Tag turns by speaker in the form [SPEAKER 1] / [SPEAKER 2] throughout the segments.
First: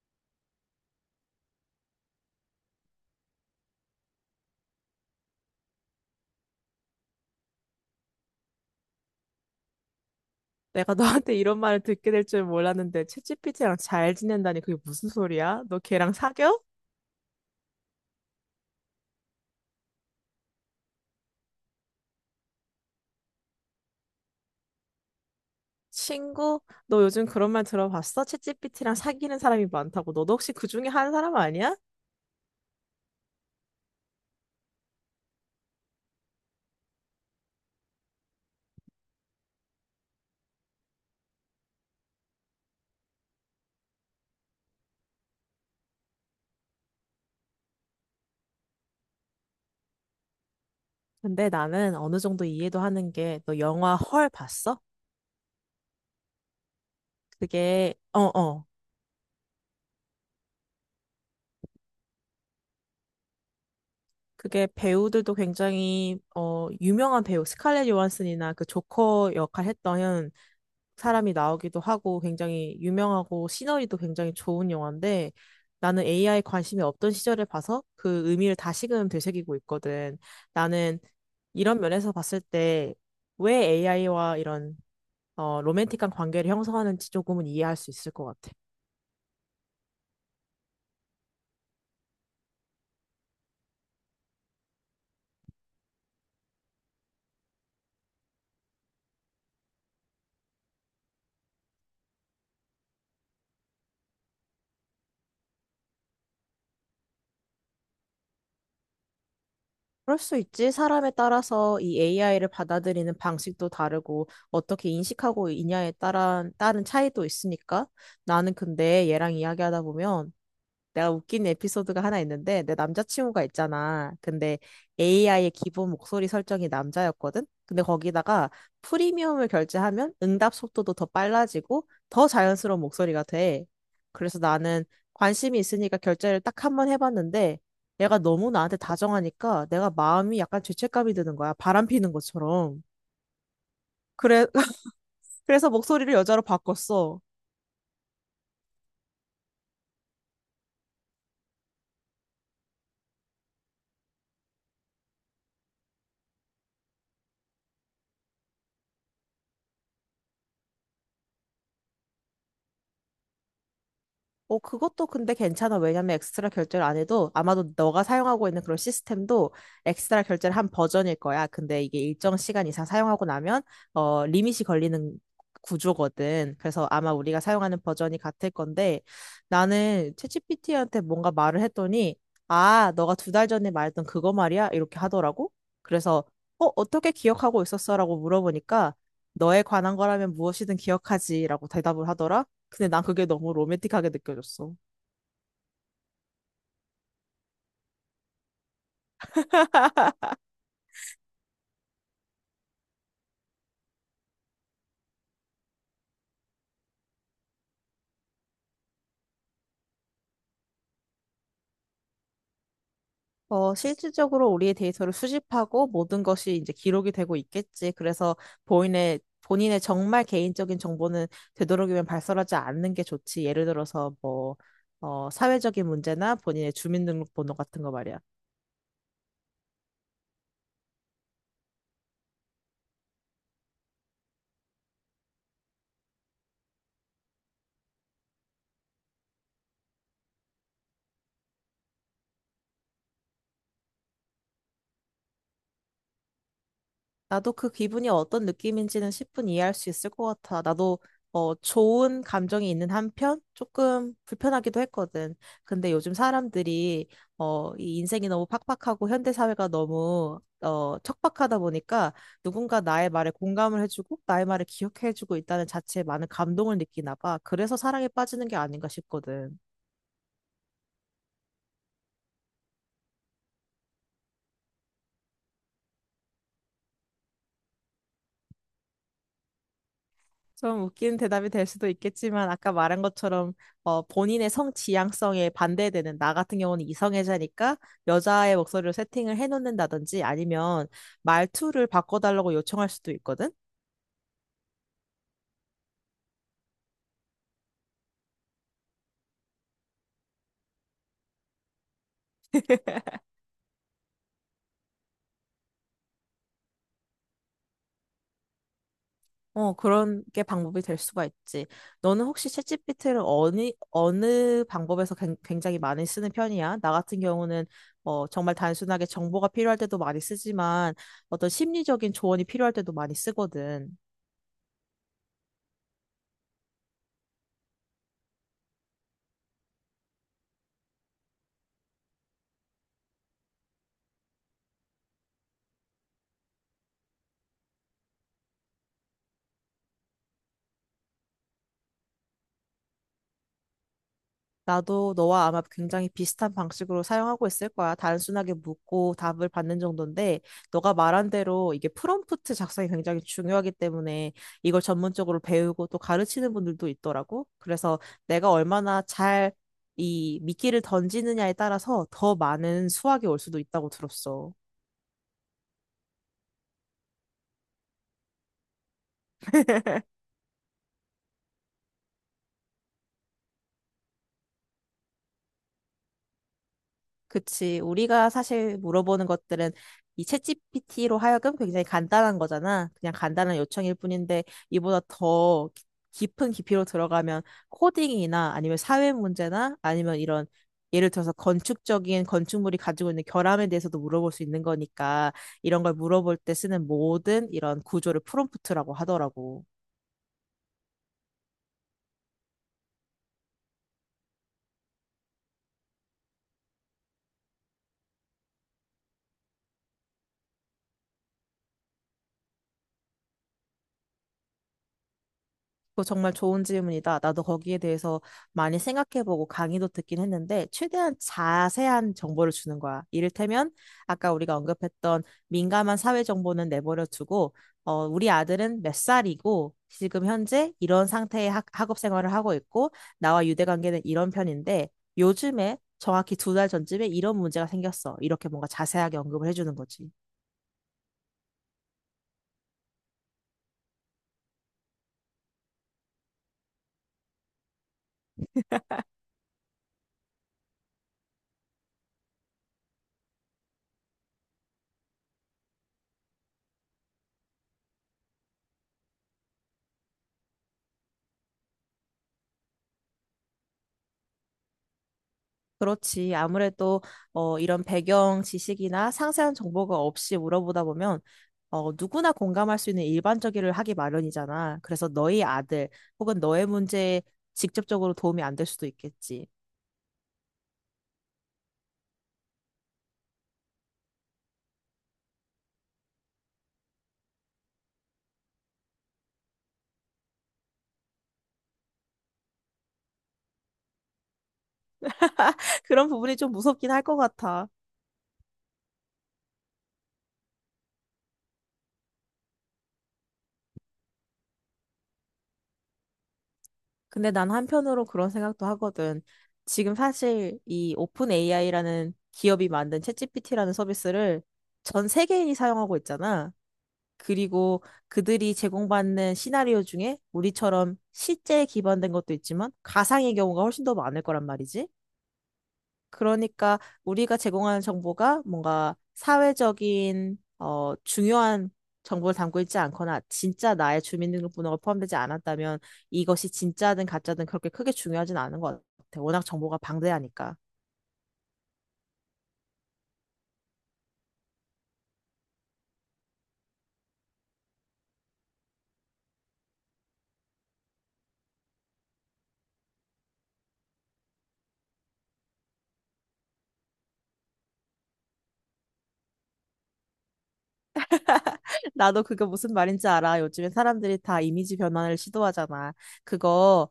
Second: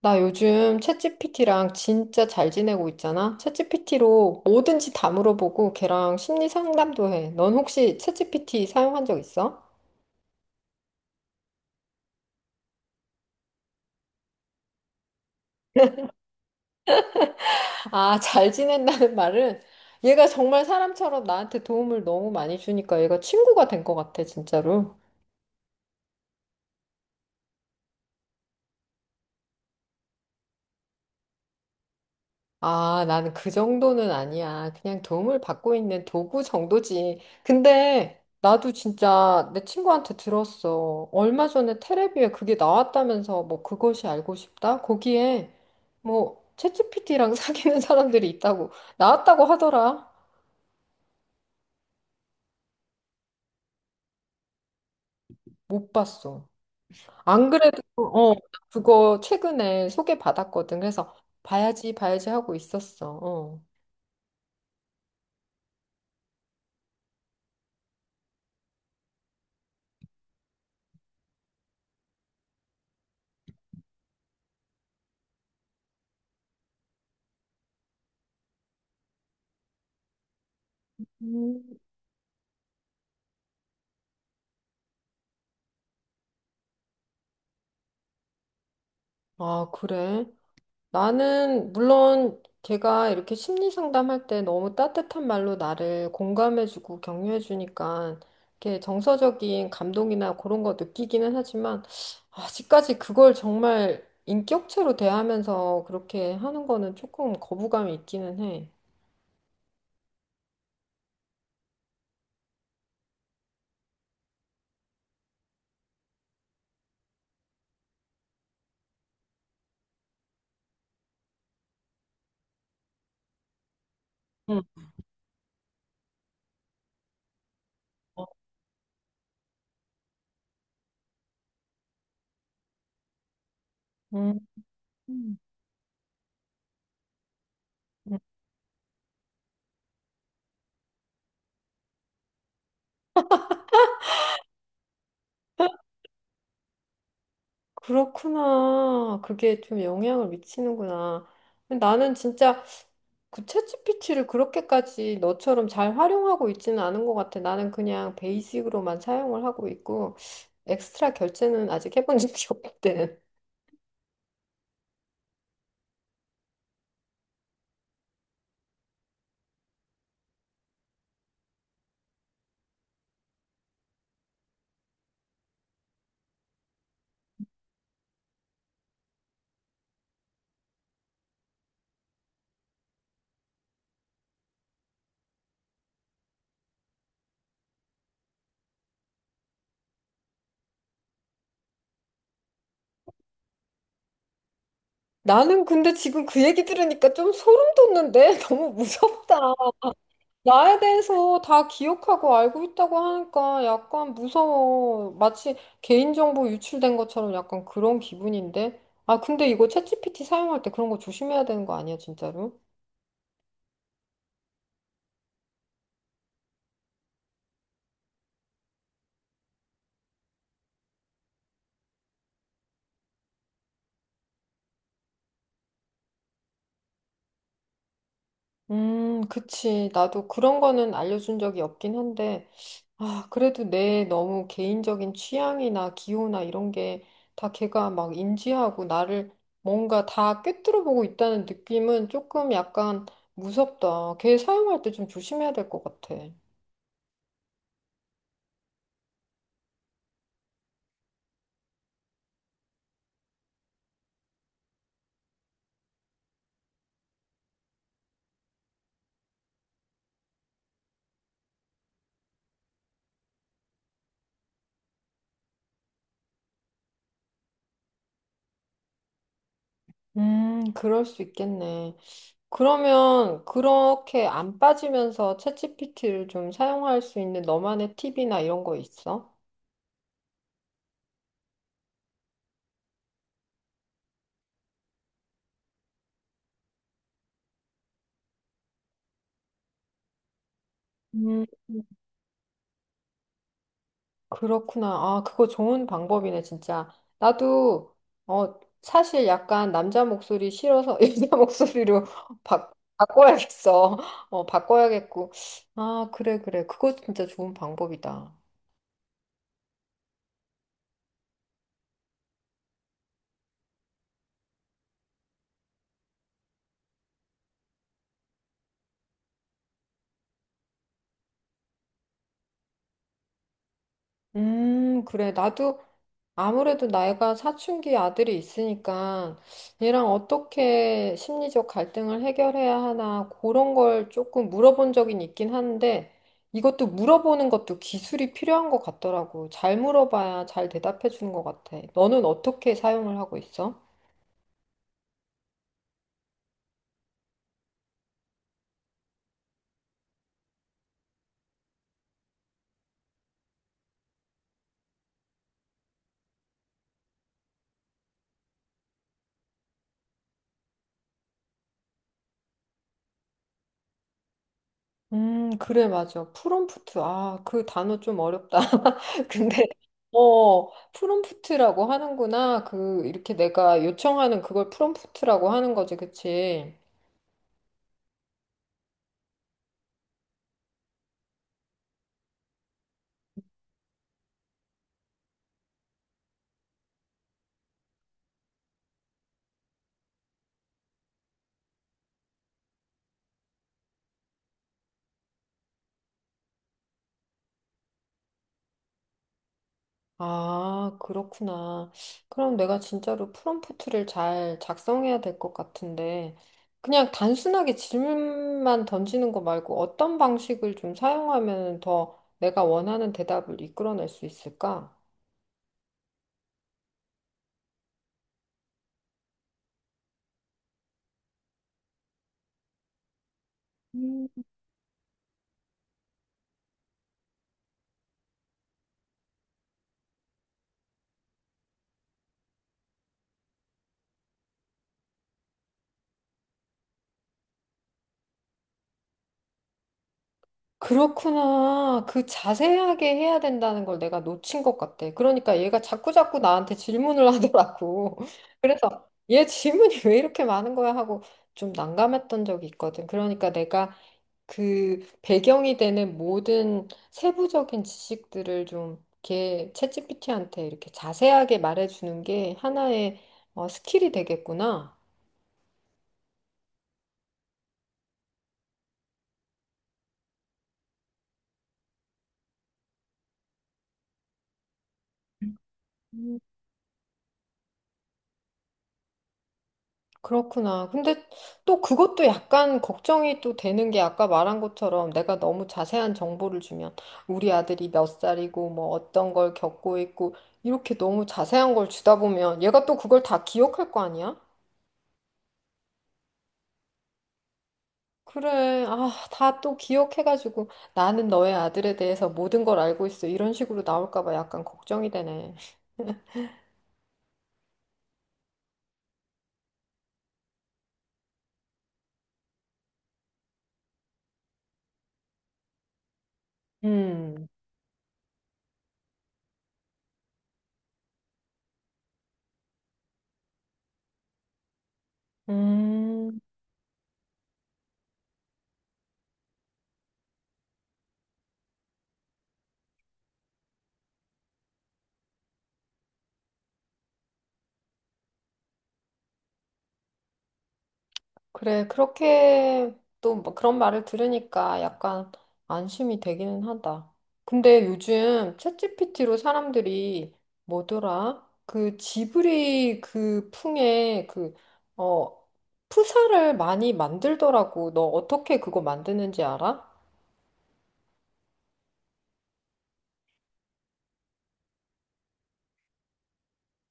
[SPEAKER 1] 나 요즘 챗GPT랑 진짜 잘 지내고 있잖아? 챗GPT로 뭐든지 다 물어보고 걔랑 심리 상담도 해. 넌 혹시 챗GPT 사용한 적 있어?
[SPEAKER 2] 내가 너한테 이런 말을 듣게 될 줄 몰랐는데 챗지피티랑 잘 지낸다니 그게 무슨 소리야? 너 걔랑 사겨?
[SPEAKER 1] 아, 잘 지낸다는 말은 얘가 정말 사람처럼 나한테 도움을 너무 많이 주니까 얘가 친구가 된 것 같아, 진짜로.
[SPEAKER 2] 친구? 너 요즘 그런 말 들어봤어? 챗지피티랑 사귀는 사람이 많다고. 너도 혹시 그 중에 한 사람 아니야?
[SPEAKER 1] 아, 나는 그 정도는 아니야. 그냥 도움을 받고 있는 도구 정도지. 근데 나도 진짜 내 친구한테 들었어. 얼마 전에 테레비에 그게 나왔다면서 뭐 그것이 알고 싶다? 거기에 뭐 챗GPT랑 사귀는 사람들이 있다고 나왔다고 하더라.
[SPEAKER 2] 근데 나는 어느 정도 이해도 하는 게 너 영화 헐 봤어?
[SPEAKER 1] 못 봤어. 안 그래도
[SPEAKER 2] 그게 어어
[SPEAKER 1] 그거 최근에 소개받았거든. 그래서 봐야지, 봐야지 하고 있었어. 어.
[SPEAKER 2] 그게 배우들도 굉장히 유명한 배우 스칼렛 요한슨이나 그 조커 역할 했던 사람이 나오기도 하고 굉장히 유명하고 시너리도 굉장히 좋은 영화인데 나는 AI 관심이 없던 시절에 봐서 그 의미를 다시금 되새기고 있거든. 나는
[SPEAKER 1] 음.
[SPEAKER 2] 이런 면에서 봤을 때 왜 AI와 이런 로맨틱한 관계를 형성하는지 조금은 이해할 수 있을 것 같아.
[SPEAKER 1] 아, 그래? 나는 물론 걔가 이렇게 심리 상담할 때 너무 따뜻한 말로 나를 공감해주고 격려해주니까 이렇게 정서적인 감동이나 그런 거 느끼기는 하지만 아직까지 그걸 정말 인격체로 대하면서 그렇게 하는 거는 조금 거부감이 있기는 해.
[SPEAKER 2] 그럴 수 있지. 사람에 따라서 이 AI를 받아들이는 방식도 다르고 어떻게 인식하고 있냐에 따른 차이도 있으니까 나는 근데 얘랑 이야기하다 보면 내가 웃긴 에피소드가 하나 있는데, 내 남자친구가 있잖아. 근데
[SPEAKER 1] 응.
[SPEAKER 2] AI의 기본 목소리 설정이 남자였거든? 근데
[SPEAKER 1] 어.
[SPEAKER 2] 거기다가 프리미엄을 결제하면 응답 속도도 더 빨라지고 더 자연스러운 목소리가 돼.
[SPEAKER 1] 음.
[SPEAKER 2] 그래서 나는
[SPEAKER 1] 음.
[SPEAKER 2] 관심이 있으니까 결제를 딱 한 번 해봤는데, 얘가 너무 나한테 다정하니까 내가 마음이 약간 죄책감이 드는 거야. 바람 피는 것처럼. 그래, 그래서 목소리를 여자로 바꿨어.
[SPEAKER 1] 그렇구나. 그게 좀 영향을 미치는구나. 나는 진짜 그 챗지피티를 그렇게까지 너처럼 잘 활용하고 있지는 않은 것 같아. 나는 그냥 베이직으로만 사용을 하고 있고, 엑스트라 결제는 아직 해본 적이 없든
[SPEAKER 2] 그것도 근데 괜찮아. 왜냐면 엑스트라 결제를 안 해도 아마도 너가 사용하고 있는 그런 시스템도 엑스트라 결제를 한 버전일 거야. 근데 이게 일정 시간 이상 사용하고 나면 리밋이 걸리는 구조거든. 그래서 아마 우리가 사용하는 버전이 같을 건데 나는 챗GPT한테 뭔가 말을 했더니 아, 너가 두 달 전에 말했던 그거 말이야? 이렇게 하더라고. 그래서 어떻게 기억하고 있었어라고 물어보니까 너에 관한 거라면 무엇이든 기억하지라고 대답을 하더라. 근데 난 그게 너무 로맨틱하게 느껴졌어.
[SPEAKER 1] 나는 근데 지금 그 얘기 들으니까 좀 소름 돋는데? 너무 무섭다. 나에 대해서 다 기억하고 알고 있다고 하니까 약간 무서워. 마치 개인정보 유출된 것처럼 약간 그런 기분인데? 아, 근데 이거 챗GPT 사용할 때 그런 거 조심해야 되는 거 아니야, 진짜로?
[SPEAKER 2] 실질적으로 우리의 데이터를 수집하고 모든 것이 이제 기록이 되고 있겠지. 그래서 본인의 정말 개인적인 정보는 되도록이면 발설하지 않는 게 좋지. 예를 들어서 뭐, 사회적인 문제나 본인의 주민등록번호 같은 거 말이야.
[SPEAKER 1] 그치. 나도 그런 거는 알려준 적이 없긴 한데, 아, 그래도 내 너무 개인적인 취향이나 기호나 이런 게 다 걔가 막 인지하고 나를 뭔가 다 꿰뚫어 보고 있다는 느낌은 조금 약간 무섭다. 걔 사용할 때 좀 조심해야 될 것 같아.
[SPEAKER 2] 나도 그 기분이 어떤 느낌인지는 10분 이해할 수 있을 것 같아. 나도 좋은 감정이 있는 한편 조금 불편하기도 했거든. 근데 요즘 사람들이 이 인생이 너무 팍팍하고 현대사회가 너무 척박하다 보니까 누군가 나의 말에 공감을 해주고 나의 말을 기억해주고 있다는 자체에 많은 감동을 느끼나 봐. 그래서 사랑에 빠지는 게 아닌가 싶거든.
[SPEAKER 1] 그럴 수 있겠네. 그러면 그렇게 안 빠지면서 챗GPT를 좀 사용할 수 있는 너만의 팁이나 이런 거 있어?
[SPEAKER 2] 좀 웃기는 대답이 될 수도 있겠지만 아까 말한 것처럼 본인의 성 지향성에 반대되는 나 같은 경우는 이성애자니까 여자의 목소리로 세팅을 해놓는다든지 아니면
[SPEAKER 1] 음.
[SPEAKER 2] 말투를 바꿔달라고 요청할 수도 있거든.
[SPEAKER 1] 그렇구나. 아, 그거 좋은 방법이네, 진짜. 나도, 어, 사실 약간 남자 목소리 싫어서 여자 목소리로 바, 바꿔야겠어. 어, 바꿔야겠고. 아, 그래, 그래. 그거 진짜 좋은 방법이다.
[SPEAKER 2] 그런 게 방법이 될 수가 있지. 너는 혹시 챗GPT를 어느 방법에서 굉장히 많이 쓰는 편이야? 나 같은 경우는 정말 단순하게 정보가 필요할 때도 많이 쓰지만 어떤 심리적인 조언이 필요할 때도 많이 쓰거든.
[SPEAKER 1] 그래. 나도 아무래도 나이가 사춘기 아들이 있으니까 얘랑 어떻게 심리적 갈등을 해결해야 하나 그런 걸 조금 물어본 적이 있긴 한데 이것도 물어보는 것도 기술이 필요한 것 같더라고. 잘 물어봐야 잘 대답해 주는 것 같아. 너는 어떻게 사용을 하고 있어?
[SPEAKER 2] 나도 너와 아마 굉장히 비슷한 방식으로 사용하고 있을 거야. 단순하게 묻고 답을 받는 정도인데, 너가 말한 대로 이게 프롬프트 작성이 굉장히 중요하기 때문에 이걸 전문적으로 배우고 또 가르치는 분들도 있더라고. 그래서 내가 얼마나 잘 이 미끼를 던지느냐에 따라서 더 많은 수확이 올 수도 있다고 들었어.
[SPEAKER 1] 그래, 맞아. 프롬프트. 아, 그 단어 좀 어렵다. 근데, 프롬프트라고 하는구나. 그, 이렇게 내가 요청하는 그걸 프롬프트라고 하는 거지, 그치?
[SPEAKER 2] 그치. 우리가 사실 물어보는 것들은 이 챗GPT로 하여금 굉장히 간단한 거잖아. 그냥 간단한 요청일 뿐인데 이보다 더 깊은 깊이로 들어가면 코딩이나 아니면 사회 문제나 아니면 이런 예를 들어서 건축적인 건축물이 가지고 있는 결함에 대해서도 물어볼 수 있는 거니까 이런 걸 물어볼 때 쓰는 모든 이런 구조를 프롬프트라고 하더라고.
[SPEAKER 1] 아, 그렇구나. 그럼 내가 진짜로 프롬프트를 잘 작성해야 될 것 같은데, 그냥 단순하게 질문만 던지는 거 말고 어떤 방식을 좀 사용하면 더 내가 원하는 대답을 이끌어낼 수 있을까?
[SPEAKER 2] 그거 정말 좋은 질문이다. 나도 거기에 대해서 많이 생각해보고 강의도 듣긴 했는데, 최대한 자세한 정보를 주는 거야. 이를테면,
[SPEAKER 1] 음.
[SPEAKER 2] 아까 우리가 언급했던 민감한 사회 정보는 내버려 두고, 우리 아들은 몇 살이고, 지금 현재 이런 상태의 학업 생활을 하고 있고, 나와 유대 관계는 이런 편인데, 요즘에 정확히 두 달 전쯤에 이런 문제가 생겼어. 이렇게 뭔가 자세하게 언급을 해주는 거지.
[SPEAKER 1] 그렇구나. 그 자세하게 해야 된다는 걸 내가 놓친 것 같아. 그러니까 얘가 자꾸자꾸 나한테 질문을 하더라고. 그래서 얘 질문이 왜 이렇게 많은 거야 하고 좀 난감했던 적이 있거든. 그러니까 내가 그 배경이 되는 모든 세부적인 지식들을 좀 이렇게 챗GPT한테 이렇게 자세하게 말해주는 게 하나의 스킬이 되겠구나.
[SPEAKER 2] 그렇지. 아무래도 이런 배경 지식이나 상세한 정보가 없이 물어보다 보면 누구나 공감할 수 있는 일반적이를 하기 마련이잖아. 그래서 너희 아들
[SPEAKER 1] 음,
[SPEAKER 2] 혹은 너의 문제에 직접적으로 도움이 안 될 수도 있겠지.
[SPEAKER 1] 그렇구나. 근데 또 그것도 약간 걱정이 또 되는 게 아까 말한 것처럼 내가 너무 자세한 정보를 주면 우리 아들이 몇 살이고 뭐 어떤 걸 겪고 있고 이렇게 너무 자세한 걸 주다 보면 얘가 또 그걸 다 기억할 거 아니야?
[SPEAKER 2] 그런 부분이 좀 무섭긴 할 것 같아.
[SPEAKER 1] 그래. 아, 다 또 기억해가지고 나는 너의 아들에 대해서 모든 걸 알고 있어. 이런 식으로 나올까 봐 약간 걱정이 되네.
[SPEAKER 2] 근데 난 한편으로 그런 생각도 하거든. 지금 사실 이 오픈 AI라는 기업이 만든 챗GPT라는 서비스를 전 세계인이 사용하고 있잖아.
[SPEAKER 1] 음,
[SPEAKER 2] 그리고 그들이 제공받는 시나리오 중에 우리처럼 실제에 기반된 것도 있지만 가상의 경우가 훨씬 더 많을 거란 말이지.
[SPEAKER 1] 음,
[SPEAKER 2] 그러니까 우리가 제공하는 정보가 뭔가 사회적인 중요한 정보를 담고 있지 않거나 진짜 나의 주민등록번호가 포함되지 않았다면 이것이 진짜든 가짜든 그렇게 크게 중요하진 않은 것 같아. 워낙 정보가 방대하니까.
[SPEAKER 1] 그래. 그렇게 또뭐 그런 말을 들으니까 약간 안심이 되기는 하다. 근데 요즘 챗GPT로 사람들이 뭐더라? 그 지브리 그 풍의 그, 어, 푸사를 많이 만들더라고. 너 어떻게 그거 만드는지 알아?
[SPEAKER 2] 나도 그게 무슨 말인지 알아. 요즘에 사람들이 다 이미지 변환을 시도하잖아. 그거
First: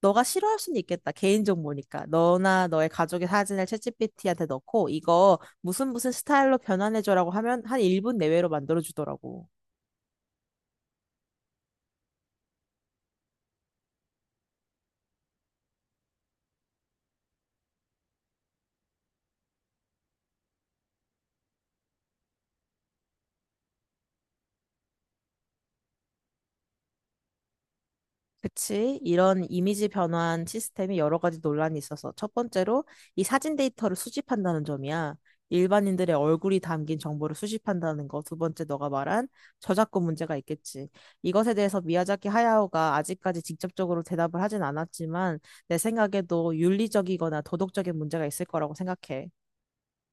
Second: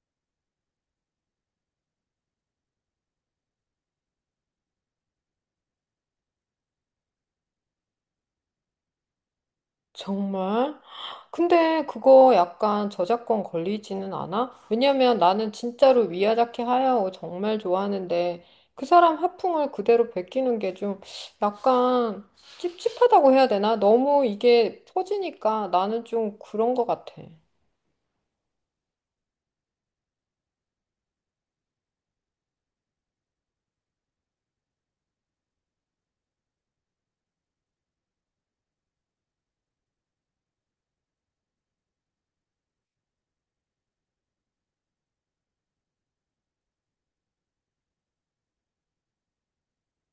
[SPEAKER 2] 너가 싫어할 수는 있겠다. 개인 정보니까. 너나 너의 가족의 사진을 챗GPT한테 넣고 이거 무슨 무슨 스타일로 변환해줘라고 하면 한 1분 내외로 만들어주더라고.
[SPEAKER 1] 정말? 근데 그거 약간 저작권 걸리지는 않아? 왜냐면 나는 진짜로 미야자키 하야오 정말 좋아하는데 그 사람 화풍을 그대로 베끼는 게 좀 약간 찝찝하다고 해야 되나? 너무 이게 퍼지니까 나는 좀 그런 것 같아.
[SPEAKER 2] 그치? 이런 이미지 변환 시스템이 여러 가지 논란이 있어서 첫 번째로 이 사진 데이터를 수집한다는 점이야. 일반인들의 얼굴이 담긴 정보를 수집한다는 거. 두 번째 너가 말한 저작권 문제가 있겠지. 이것에 대해서 미야자키 하야오가 아직까지 직접적으로 대답을 하진 않았지만 내 생각에도 윤리적이거나 도덕적인 문제가 있을 거라고 생각해.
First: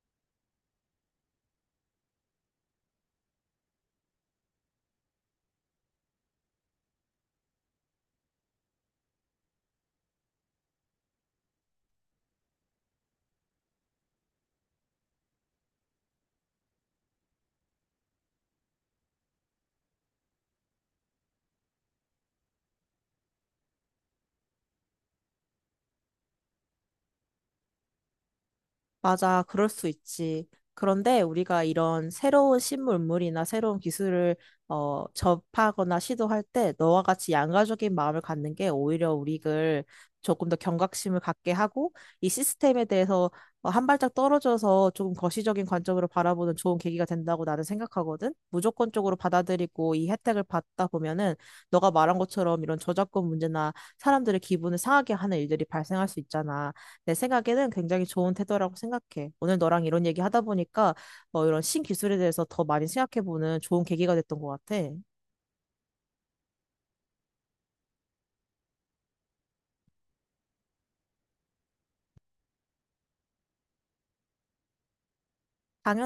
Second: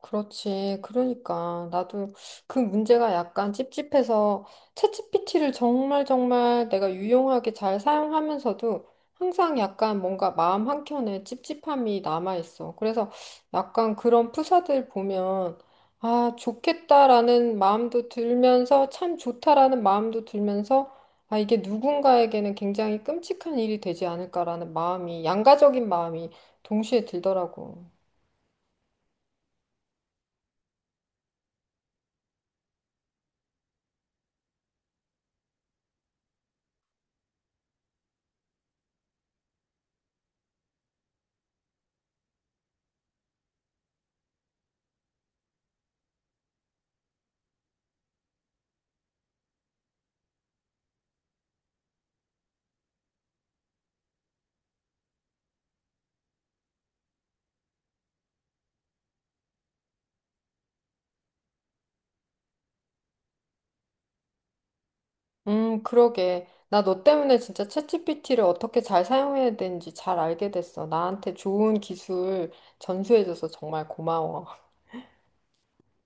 [SPEAKER 1] 그렇지. 그러니까 나도 그 문제가 약간 찝찝해서 챗GPT를 정말 정말 내가 유용하게 잘 사용하면서도 항상 약간 뭔가 마음 한켠에 찝찝함이 남아있어. 그래서 약간 그런 프사들 보면 아, 좋겠다라는 마음도 들면서 참 좋다라는 마음도 들면서 아, 이게 누군가에게는 굉장히 끔찍한 일이 되지 않을까라는 마음이 양가적인 마음이 동시에 들더라고.
[SPEAKER 2] 맞아, 그럴 수 있지. 그런데 우리가 이런 새로운 신문물이나 새로운 기술을 접하거나 시도할 때 너와 같이 양가적인 마음을 갖는 게 오히려 우리를 조금 더 경각심을 갖게 하고 이 시스템에 대해서 한 발짝 떨어져서 조금 거시적인 관점으로 바라보는 좋은 계기가 된다고 나는 생각하거든. 무조건적으로 받아들이고 이 혜택을 받다 보면은 너가 말한 것처럼 이런 저작권 문제나 사람들의 기분을 상하게 하는 일들이 발생할 수 있잖아. 내 생각에는 굉장히 좋은 태도라고 생각해. 오늘 너랑 이런 얘기 하다 보니까 뭐 이런 신기술에 대해서 더 많이 생각해보는 좋은 계기가 됐던 것 같아.
[SPEAKER 1] 그러게. 나 너 때문에 진짜 챗GPT를 어떻게 잘 사용해야 되는지 잘 알게 됐어. 나한테 좋은 기술 전수해줘서 정말 고마워.
[SPEAKER 2] 당연하지.